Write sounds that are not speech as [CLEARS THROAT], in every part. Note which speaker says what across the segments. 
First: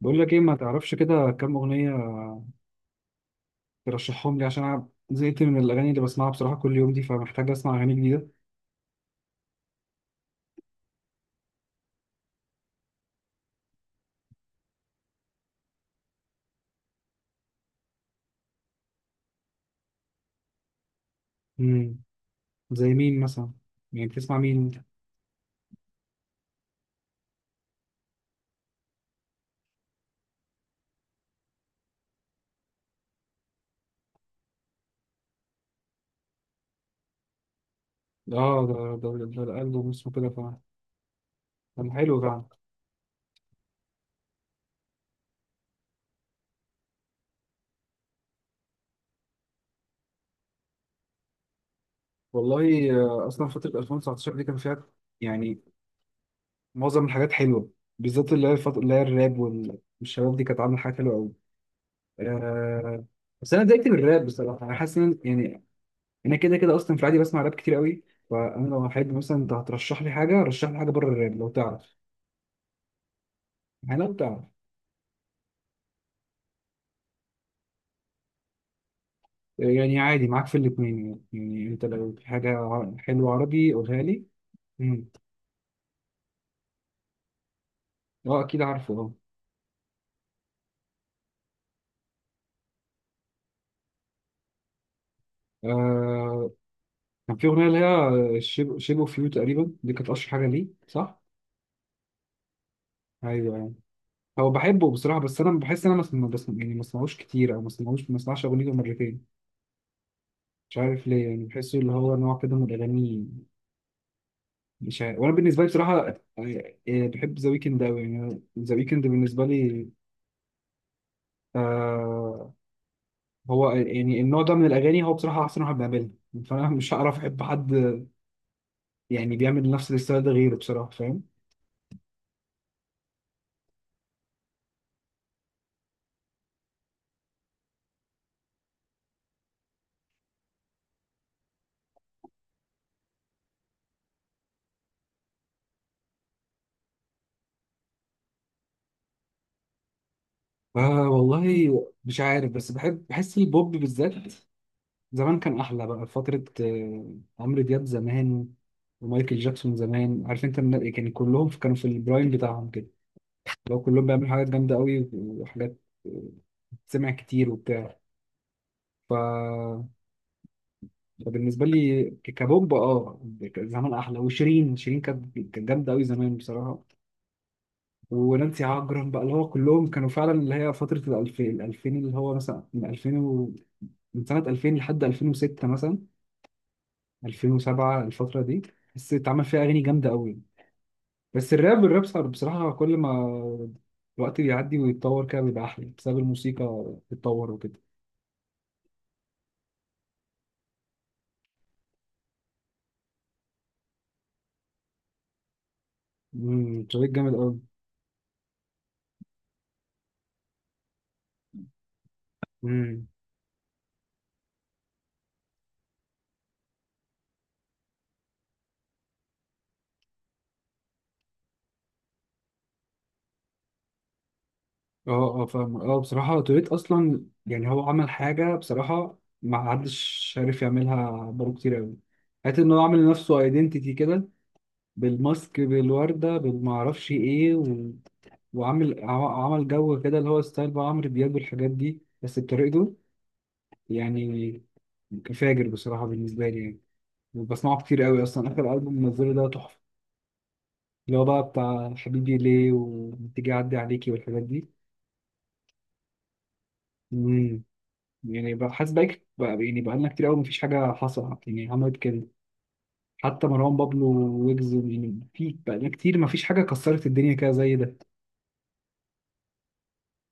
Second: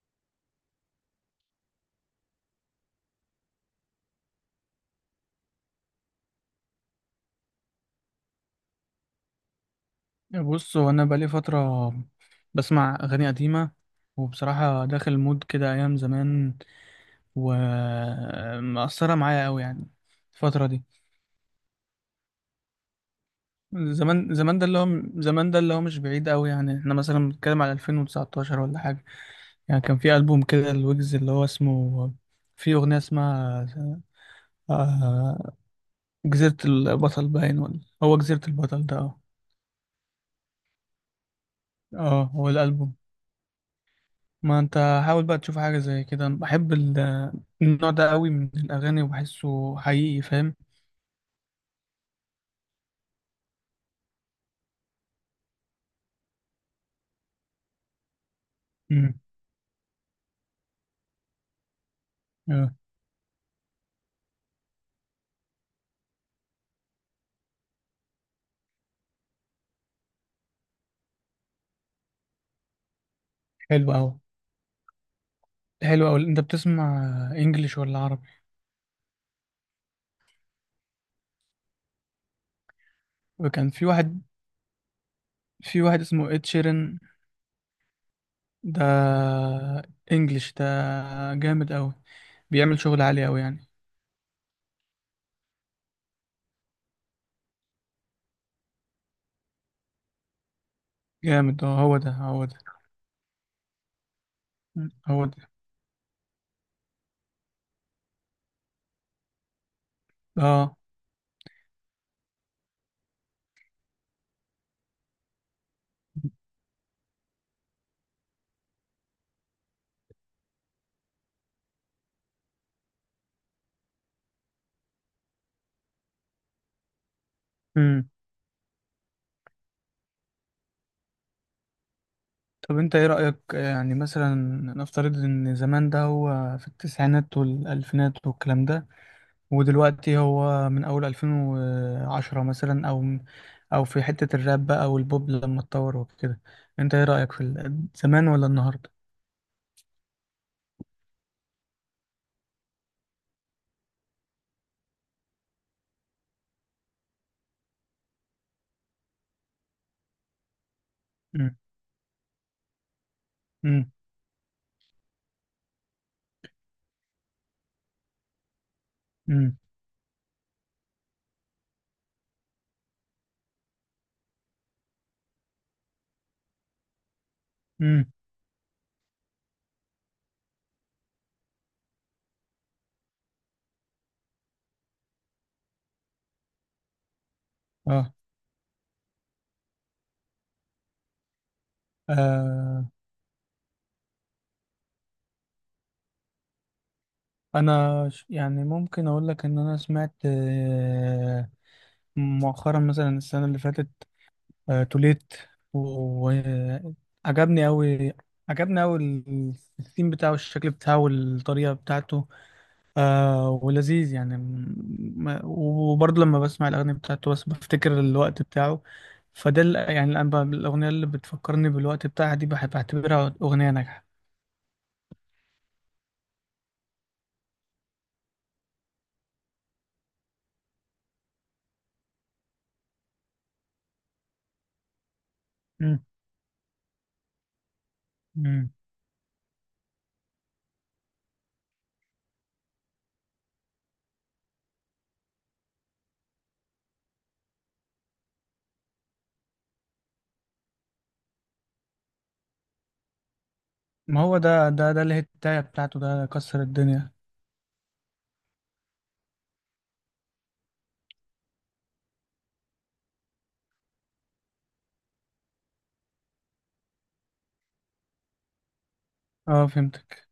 Speaker 1: بقول لك ايه، ما تعرفش كده كام اغنيه ترشحهم لي؟ عشان انا زهقت من الاغاني اللي بسمعها بصراحه كل يوم دي، فمحتاج اسمع اغاني جديده.
Speaker 2: بص هو انا بقالي فتره بسمع اغاني قديمه، وبصراحه داخل مود كده ايام زمان، ومأثره معايا قوي يعني الفتره دي.
Speaker 1: امم زي مين مثلا؟ يعني
Speaker 2: زمان
Speaker 1: بتسمع
Speaker 2: زمان
Speaker 1: مين
Speaker 2: ده اللي
Speaker 1: انت؟
Speaker 2: هو زمان ده اللي هو مش بعيد قوي، يعني احنا مثلا بنتكلم على 2019 ولا حاجه. يعني كان في ألبوم كده الويجز اللي هو اسمه، في اغنيه اسمها، آه، جزيره البطل، باين، ولا هو جزيره
Speaker 1: اه ده
Speaker 2: البطل ده. اه.
Speaker 1: ده الالبوم اسمه كده فعلا. كان حلو
Speaker 2: اه،
Speaker 1: فعلا.
Speaker 2: هو الألبوم. ما انت حاول بقى تشوف حاجة زي كده، انا بحب النوع ده قوي من الأغاني وبحسه حقيقي، فاهم.
Speaker 1: والله اصلا فتره 2019 دي كان فيها، يعني، معظم الحاجات حلوه، بالذات اللي هي الفتره اللي هي
Speaker 2: امم
Speaker 1: الراب والشباب دي، كانت عامله حاجات حلوه قوي.
Speaker 2: اه،
Speaker 1: آه. بس انا اتضايقت من الراب بصراحه، انا حاسس ان، يعني، انا كده كده اصلا في العادي بسمع راب كتير قوي. فانا لو حد مثلا، انت هترشح لي حاجه، رشح لي حاجه بره الراب لو تعرف.
Speaker 2: حلو
Speaker 1: يعني لو
Speaker 2: أوي.
Speaker 1: تعرف.
Speaker 2: حلو أوي، انت بتسمع انجليش ولا عربي؟
Speaker 1: يعني عادي معاك في الاثنين، يعني انت لو في حاجه حلوه
Speaker 2: وكان
Speaker 1: عربي
Speaker 2: في
Speaker 1: قولها
Speaker 2: واحد
Speaker 1: لي. امم.
Speaker 2: في واحد اسمه اد شيرن.
Speaker 1: اه اكيد
Speaker 2: ده
Speaker 1: عارفه اه.
Speaker 2: انجليش ده، جامد أوي، بيعمل شغل عالي أوي يعني.
Speaker 1: آه، كان في اغنيه اللي هي شيب شيب اوف يو تقريبا، دي كانت اشهر حاجه ليه صح؟
Speaker 2: جامد، اه هو ده هو ده.
Speaker 1: ايوه يعني. هو
Speaker 2: مم.
Speaker 1: بحبه بصراحه،
Speaker 2: هو
Speaker 1: بس
Speaker 2: ده.
Speaker 1: انا بحس ان انا ما بسمع، يعني ما بسمعوش كتير، او ما بسمعوش، ما بسمعش اغنيته مرتين.
Speaker 2: اه.
Speaker 1: مش عارف ليه، يعني بحسه اللي هو نوع كده من الاغاني. مش عارف. وانا بالنسبه لي بصراحه يعني، بحب ذا ويكند قوي. يعني ذا ويكند بالنسبه لي، آه، هو يعني النوع ده من الاغاني، هو بصراحه احسن واحد بيعملها. فانا مش هعرف احب حد
Speaker 2: امم
Speaker 1: يعني بيعمل نفس الستايل ده غيره بصراحه، فاهم.
Speaker 2: طب انت ايه رأيك، يعني مثلا نفترض ان زمان ده هو في التسعينات والألفينات والكلام ده، ودلوقتي هو من أول 2010 مثلا، أو في حتة الراب بقى أو البوب لما اتطور وكده، أنت إيه رأيك في زمان ولا النهاردة؟
Speaker 1: والله مش عارف، بس بحب، بحس البوب بالذات زمان كان احلى بقى. فتره عمرو دياب زمان، ومايكل جاكسون زمان، عارف انت كان كلهم
Speaker 2: مم.
Speaker 1: كانوا في البرايم بتاعهم كده. لو
Speaker 2: مم.
Speaker 1: كلهم بيعملوا حاجات جامده قوي وحاجات، آه، سمع كتير وبتاع.
Speaker 2: مم.
Speaker 1: ف... فبالنسبه لي كبومب اه، زمان احلى. وشيرين، شيرين كانت جامده قوي زمان بصراحه.
Speaker 2: مم.
Speaker 1: ونانسي عجرم بقى، اللي هو كلهم كانوا فعلا اللي هي فتره الألفين اللي هو مثلا من 2000 من سنه 2000 لحد 2006 مثلا، 2007،
Speaker 2: آه.
Speaker 1: الفتره دي بس اتعمل فيها اغاني جامده قوي. بس الراب، الراب صار بصراحه
Speaker 2: آه.
Speaker 1: كل ما الوقت بيعدي ويتطور كده بيبقى احلى، بسبب الموسيقى بتتطور وكده.
Speaker 2: أنا يعني ممكن أقول لك إن أنا سمعت، مؤخرا مثلا السنة اللي فاتت، توليت،
Speaker 1: امم، شريك جامد
Speaker 2: وعجبني أوي عجبني أوي الثيم بتاعه، الشكل بتاعه، والطريقة بتاعته،
Speaker 1: قوي.
Speaker 2: ولذيذ يعني، وبرضه لما بسمع الأغاني بتاعته بس بفتكر الوقت بتاعه، فده يعني الآن بقى الأغنية اللي بتفكرني بالوقت بتاعها دي بحب أعتبرها أغنية ناجحة.
Speaker 1: اه اه فاهم اه. بصراحة توريت أصلا، يعني هو عمل حاجة بصراحة ما حدش عارف يعملها بقاله كتير أوي. حتى إن هو عامل لنفسه أيدنتيتي كده، بالماسك،
Speaker 2: مم.
Speaker 1: بالوردة، بالمعرفش إيه
Speaker 2: مم.
Speaker 1: وعامل عمل جو كده اللي هو ستايل بقى عمرو دياب والحاجات دي، بس بطريقته، يعني فاجر بصراحة بالنسبة لي يعني. وبسمعه كتير أوي أصلا، آخر ألبوم منزله ده تحفة، اللي هو بقى بتاع حبيبي ليه وتيجي أعدي عليكي
Speaker 2: ما هو
Speaker 1: والحاجات
Speaker 2: ده الهتاية بتاعته ده كسر الدنيا.
Speaker 1: دي. يعني بقى حاسس بقى يعني بقالنا كتير قوي مفيش حاجة حصلت يعني عملت كده، حتى مروان بابلو، ويجز، يعني في بقالنا كتير مفيش حاجة كسرت الدنيا كده زي ده.
Speaker 2: اه فهمتك.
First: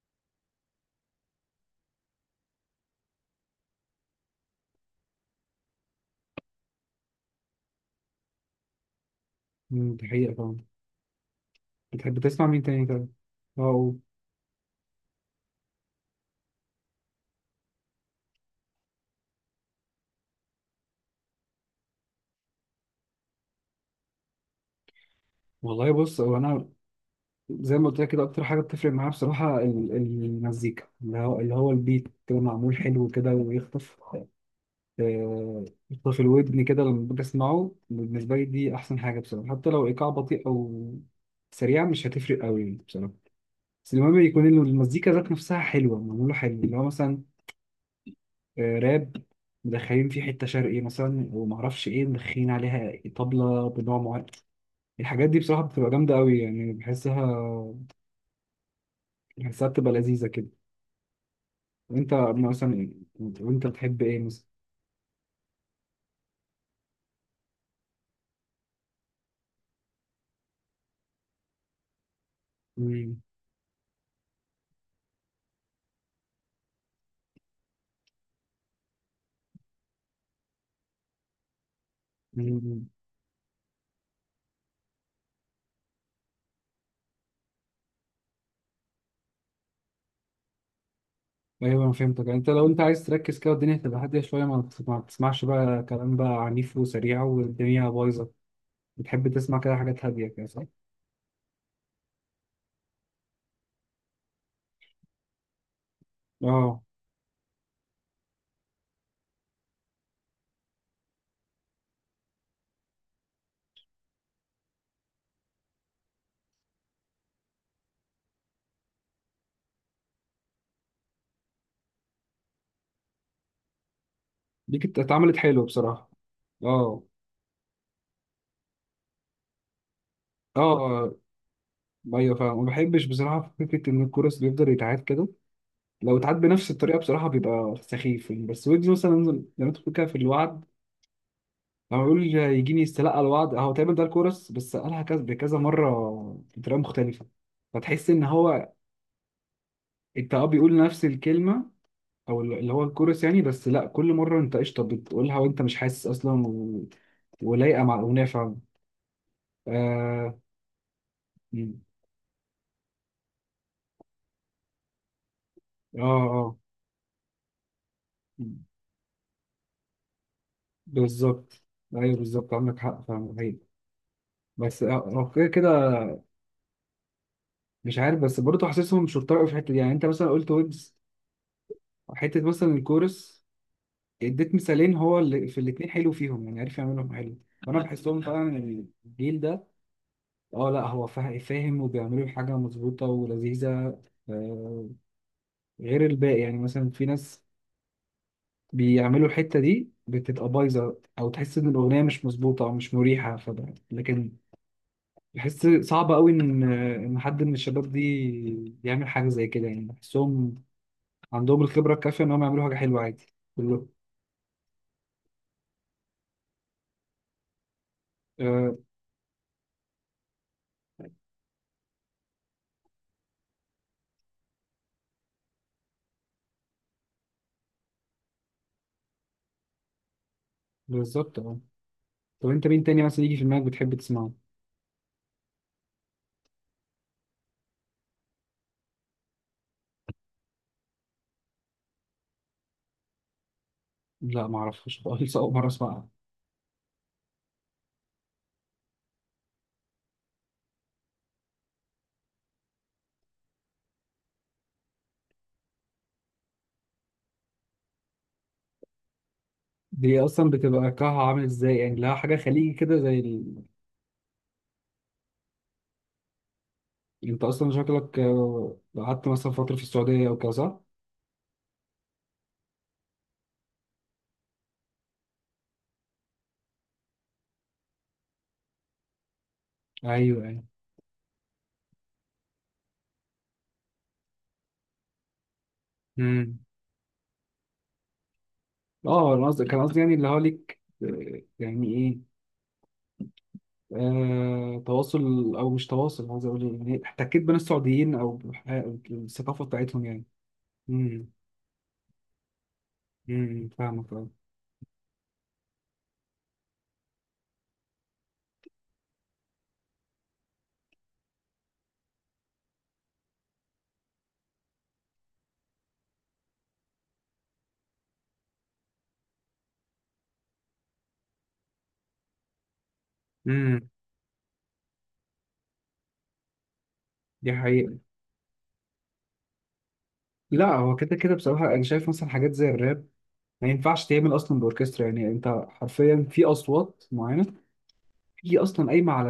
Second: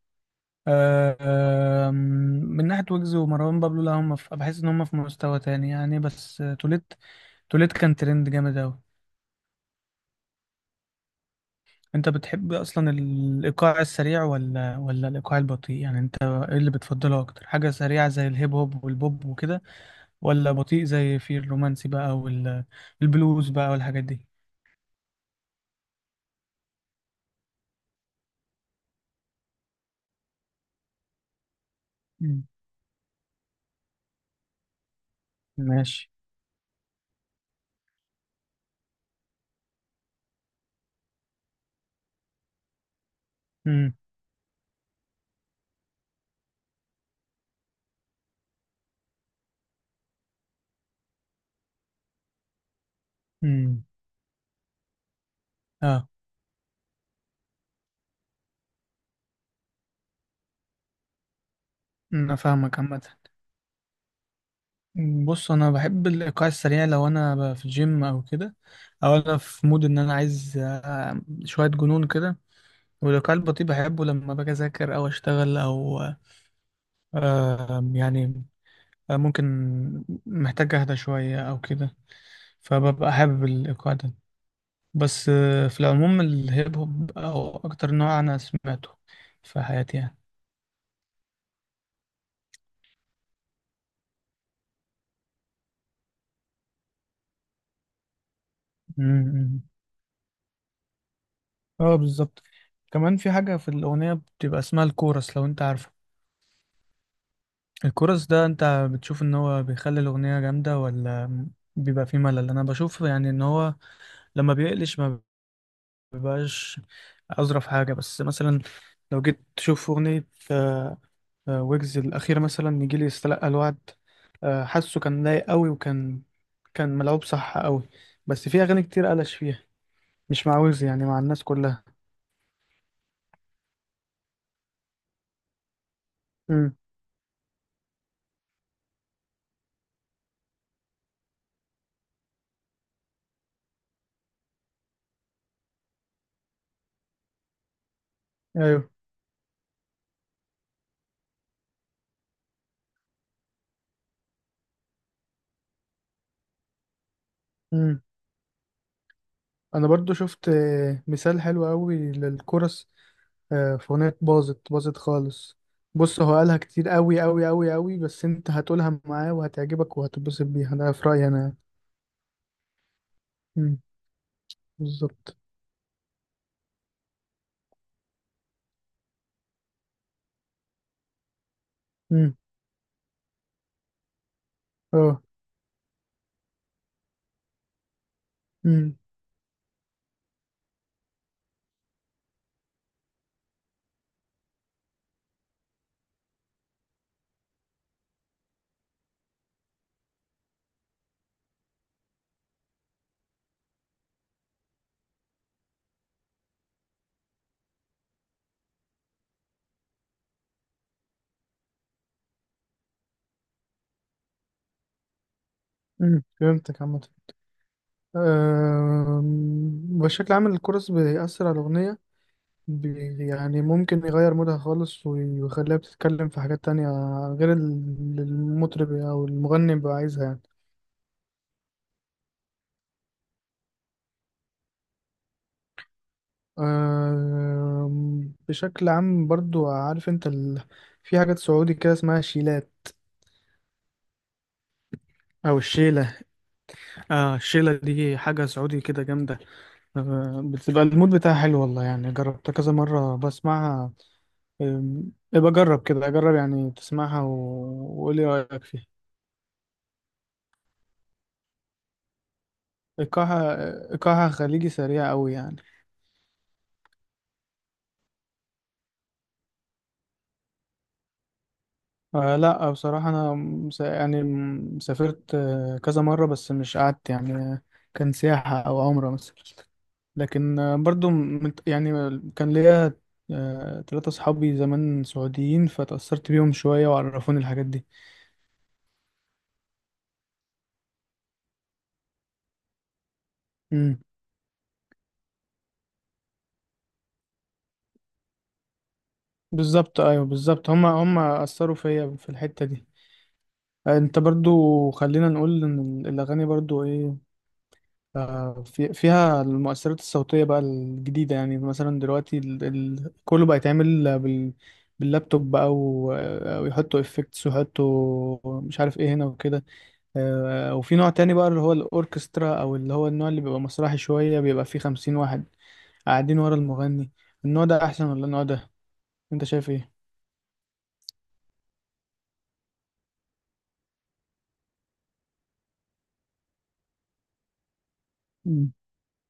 Speaker 2: آه آم، من ناحية ويجز ومروان بابلو، لا، هم في، بحس إن هم في مستوى تاني يعني، بس توليت كان ترند جامد أوي.
Speaker 1: مم، دي حقيقة طبعا.
Speaker 2: انت
Speaker 1: بتحب تسمع
Speaker 2: بتحب
Speaker 1: مين تاني
Speaker 2: اصلا
Speaker 1: كده؟
Speaker 2: الايقاع
Speaker 1: اه
Speaker 2: السريع ولا الايقاع البطيء؟ يعني انت ايه اللي بتفضله اكتر، حاجه سريعه زي الهيب هوب والبوب وكده، ولا بطيء زي في الرومانسي بقى والبلوز بقى والحاجات دي؟
Speaker 1: والله، بص هو انا زي ما قلت لك كده، اكتر حاجه بتفرق معايا بصراحه المزيكا اللي هو اللي هو البيت كده
Speaker 2: مم.
Speaker 1: معمول حلو كده ويخطف، آه،
Speaker 2: ماشي.
Speaker 1: يخطف الودن كده لما باجي اسمعه. بالنسبه لي دي احسن حاجه بصراحه، حتى لو ايقاع بطيء او سريع مش هتفرق قوي بصراحه.
Speaker 2: امم
Speaker 1: بس المهم يكون المزيكا ذات نفسها حلوة، معمولة حلو، اللي هو مثلا راب مدخلين فيه حتة شرقي مثلا، ومعرفش ايه، مدخلين عليها طبلة
Speaker 2: امم
Speaker 1: بنوع معين. الحاجات دي بصراحة بتبقى
Speaker 2: اه،
Speaker 1: جامدة قوي يعني، بحسها بتبقى لذيذة كده. وانت
Speaker 2: انا فاهمك
Speaker 1: مثلا،
Speaker 2: عامه.
Speaker 1: وانت بتحب ايه مثلا؟
Speaker 2: بص، انا بحب الايقاع السريع لو انا في الجيم او كده، او انا في مود ان انا عايز شويه جنون كده.
Speaker 1: مم.
Speaker 2: والايقاع البطيء بحبه لما باجي اذاكر او اشتغل، او يعني، ممكن محتاج اهدى شوية او كده،
Speaker 1: مم.
Speaker 2: فببقى حابب الايقاع ده. بس في العموم الهيب هوب او اكتر نوع انا سمعته في حياتي يعني.
Speaker 1: ايوه انا فهمتك، يعني انت لو انت عايز تركز كده والدنيا تبقى هادية شوية، ما بتسمعش بقى كلام بقى عنيف وسريع والدنيا بايظة، بتحب تسمع
Speaker 2: أمم.
Speaker 1: كده حاجات هادية كده صح؟
Speaker 2: اه بالظبط. كمان في حاجة في الأغنية بتبقى اسمها الكورس، لو انت عارفه.
Speaker 1: اه.
Speaker 2: الكورس ده انت بتشوف ان هو بيخلي الأغنية جامدة، ولا بيبقى فيه ملل؟ انا بشوف يعني ان هو لما بيقلش ما بيبقاش أظرف حاجة. بس مثلا لو جيت تشوف أغنية، ويجز الأخير مثلا، نيجي لي يستلقى الوعد،
Speaker 1: دي كانت
Speaker 2: حاسه كان
Speaker 1: اتعملت
Speaker 2: لايق
Speaker 1: حلوه
Speaker 2: قوي،
Speaker 1: بصراحه،
Speaker 2: وكان
Speaker 1: اه.
Speaker 2: ملعوب صح قوي. بس في أغاني كتير قلش فيها، مش مع
Speaker 1: اه
Speaker 2: ويجز يعني، مع الناس كلها.
Speaker 1: ايوه فاهم. ما بحبش بصراحه فكره ان الكورس بيفضل يتعاد كده، لو اتعاد بنفس
Speaker 2: امم
Speaker 1: الطريقه بصراحه بيبقى سخيف يعني. بس ويجز مثلا زي ما انت بتقول كده في الوعد، لما يقول يجيني يستلقى الوعد، هو تقريبا ده الكورس بس قالها كذا بكذا مره بطريقه مختلفه، فتحس ان هو،
Speaker 2: أيوه.
Speaker 1: انت اه بيقول نفس الكلمه او اللي هو الكورس يعني، بس لا كل مره انت قشطه بتقولها وانت مش حاسس اصلا ولايقه مع
Speaker 2: امم
Speaker 1: الاغنيه فعلا.
Speaker 2: أنا برضو
Speaker 1: اه
Speaker 2: شفت، مثال حلو قوي للكورس، في أغنية باظت باظت خالص.
Speaker 1: اه,
Speaker 2: بص هو
Speaker 1: آه.
Speaker 2: قالها كتير قوي قوي قوي قوي، بس أنت هتقولها معاه وهتعجبك وهتتبسط بيها، ده في رأيي أنا.
Speaker 1: بالظبط. ايوه بالظبط، عندك حق فاهم حقيقي.
Speaker 2: امم
Speaker 1: بس لو
Speaker 2: بالظبط.
Speaker 1: كده كده، مش عارف، بس برضه حاسسهم شرطة قوي في الحته دي. يعني انت مثلا قلت ويبز،
Speaker 2: امم
Speaker 1: حته مثلا الكورس، اديت مثالين هو
Speaker 2: أه.
Speaker 1: اللي في الاثنين حلو فيهم، يعني عارف يعملهم حلو. فانا بحسهم [LAUGHS] فعلا إن
Speaker 2: امم
Speaker 1: الجيل ده، اه لا هو فاهم وبيعملوا حاجه مظبوطه ولذيذه، آه، غير الباقي، يعني مثلا في ناس بيعملوا الحته دي بتبقى بايظه، او تحس ان الاغنيه مش مظبوطه او مش مريحه. فده لكن، بحس صعب قوي ان حد من الشباب دي يعمل حاجه زي كده، يعني بحسهم عندهم الخبره الكافيه انهم يعملوا حاجه حلوه عادي. كله
Speaker 2: فهمتك عامة.
Speaker 1: آه
Speaker 2: بشكل عام الكورس بيأثر على الأغنية، يعني ممكن يغير مودها خالص، ويخليها بتتكلم في حاجات تانية غير المطرب أو المغني بيبقى عايزها يعني.
Speaker 1: بالظبط اه. طب انت مين تاني مثلا يجي في دماغك بتحب تسمعه؟
Speaker 2: بشكل عام برضو عارف انت في حاجات سعودي كده اسمها شيلات،
Speaker 1: لا ما اعرفش خالص، اول
Speaker 2: أو
Speaker 1: مره اسمعها.
Speaker 2: الشيلة. الشيلة دي حاجة سعودي كده جامدة، بتبقى المود بتاعها حلو والله يعني، جربتها كذا مرة بسمعها. يبقى جرب كده، جرب يعني تسمعها وقول لي رأيك فيها.
Speaker 1: دي اصلا بتبقى كها عامل ازاي يعني؟ لها حاجه خليجي كده زي
Speaker 2: إيقاعها خليجي سريع أوي يعني.
Speaker 1: انت اصلا شكلك قعدت مثلا فتره في السعوديه او كده صح؟
Speaker 2: لا، بصراحة أنا يعني سافرت كذا مرة بس مش قعدت يعني، كان سياحة أو عمرة مثلا.
Speaker 1: ايوه
Speaker 2: لكن
Speaker 1: ايوه.
Speaker 2: برضو يعني كان ليا تلاتة صحابي زمان سعوديين، فتأثرت بيهم
Speaker 1: امم.
Speaker 2: شوية وعرفوني الحاجات دي.
Speaker 1: اه انا قصدي، كان قصدي يعني اللي هو ليك يعني ايه،
Speaker 2: مم.
Speaker 1: تواصل او مش تواصل، عايز اقول إيه، يعني احتكيت بين السعوديين او الثقافه
Speaker 2: بالظبط
Speaker 1: بتاعتهم يعني.
Speaker 2: أيوه، بالظبط، هما
Speaker 1: امم.
Speaker 2: هما أثروا فيا في الحتة دي.
Speaker 1: فاهمك
Speaker 2: انت
Speaker 1: اه.
Speaker 2: برضو خلينا نقول ان الاغاني برضو ايه، فيها المؤثرات الصوتيه بقى الجديده، يعني مثلا دلوقتي كله بقى يتعمل باللابتوب بقى و... آه، ويحطوا افكتس ويحطوا مش عارف ايه هنا وكده. وفي نوع تاني بقى اللي هو الاوركسترا، او اللي هو النوع اللي بيبقى
Speaker 1: امم.
Speaker 2: مسرحي شويه، بيبقى فيه 50 واحد قاعدين ورا المغني.
Speaker 1: دي
Speaker 2: النوع ده
Speaker 1: حقيقه.
Speaker 2: احسن ولا النوع ده؟ انت شايف ايه؟
Speaker 1: لا هو كده كده بصراحه، انا شايف مثلا حاجات زي الراب ما ينفعش تعمل اصلا باوركسترا. يعني انت حرفيا في اصوات معينه هي
Speaker 2: مم.
Speaker 1: اصلا قايمه على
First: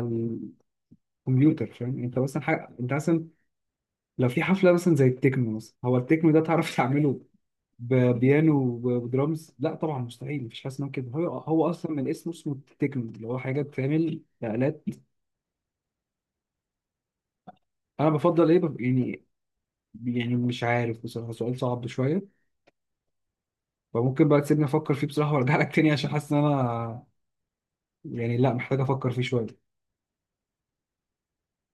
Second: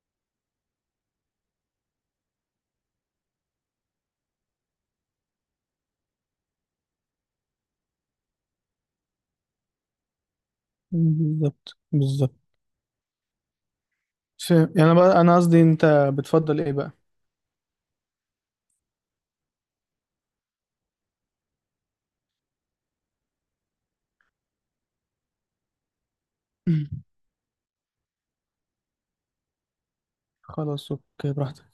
Speaker 1: الكمبيوتر، فاهم. انت مثلا حاجه، انت مثلا لو في حفله مثلا زي التكنو مثلا، هو التكنو ده تعرف [LAUGHS] تعمله ببيانو وبدرامز؟ لا طبعا مستحيل، مفيش حاجه اسمها كده. هو هو
Speaker 2: بالظبط
Speaker 1: اصلا من الاسم
Speaker 2: بالظبط.
Speaker 1: اسمه تكنو، اللي هو حاجه بتعمل
Speaker 2: يعني،
Speaker 1: آلات.
Speaker 2: أنا بقى انا قصدي انت بتفضل ايه بقى؟
Speaker 1: انا بفضل ايه، يعني، يعني مش عارف بصراحه، سؤال صعب شويه. فممكن بقى تسيبني افكر فيه بصراحه وارجع لك تاني، عشان حاسس ان انا
Speaker 2: [CLEARS THROAT]
Speaker 1: يعني، لا محتاج افكر فيه شويه.
Speaker 2: خلاص، اوكي، براحتك.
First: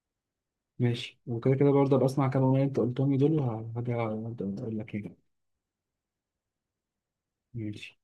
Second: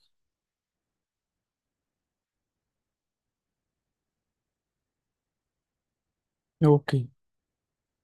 Speaker 1: ماشي، وكده كده برضه ابقى اسمع كام اغنيه انت قلتهم لي دول، وهرجع اقول لك يعني.
Speaker 2: اوكي.
Speaker 1: ماشي.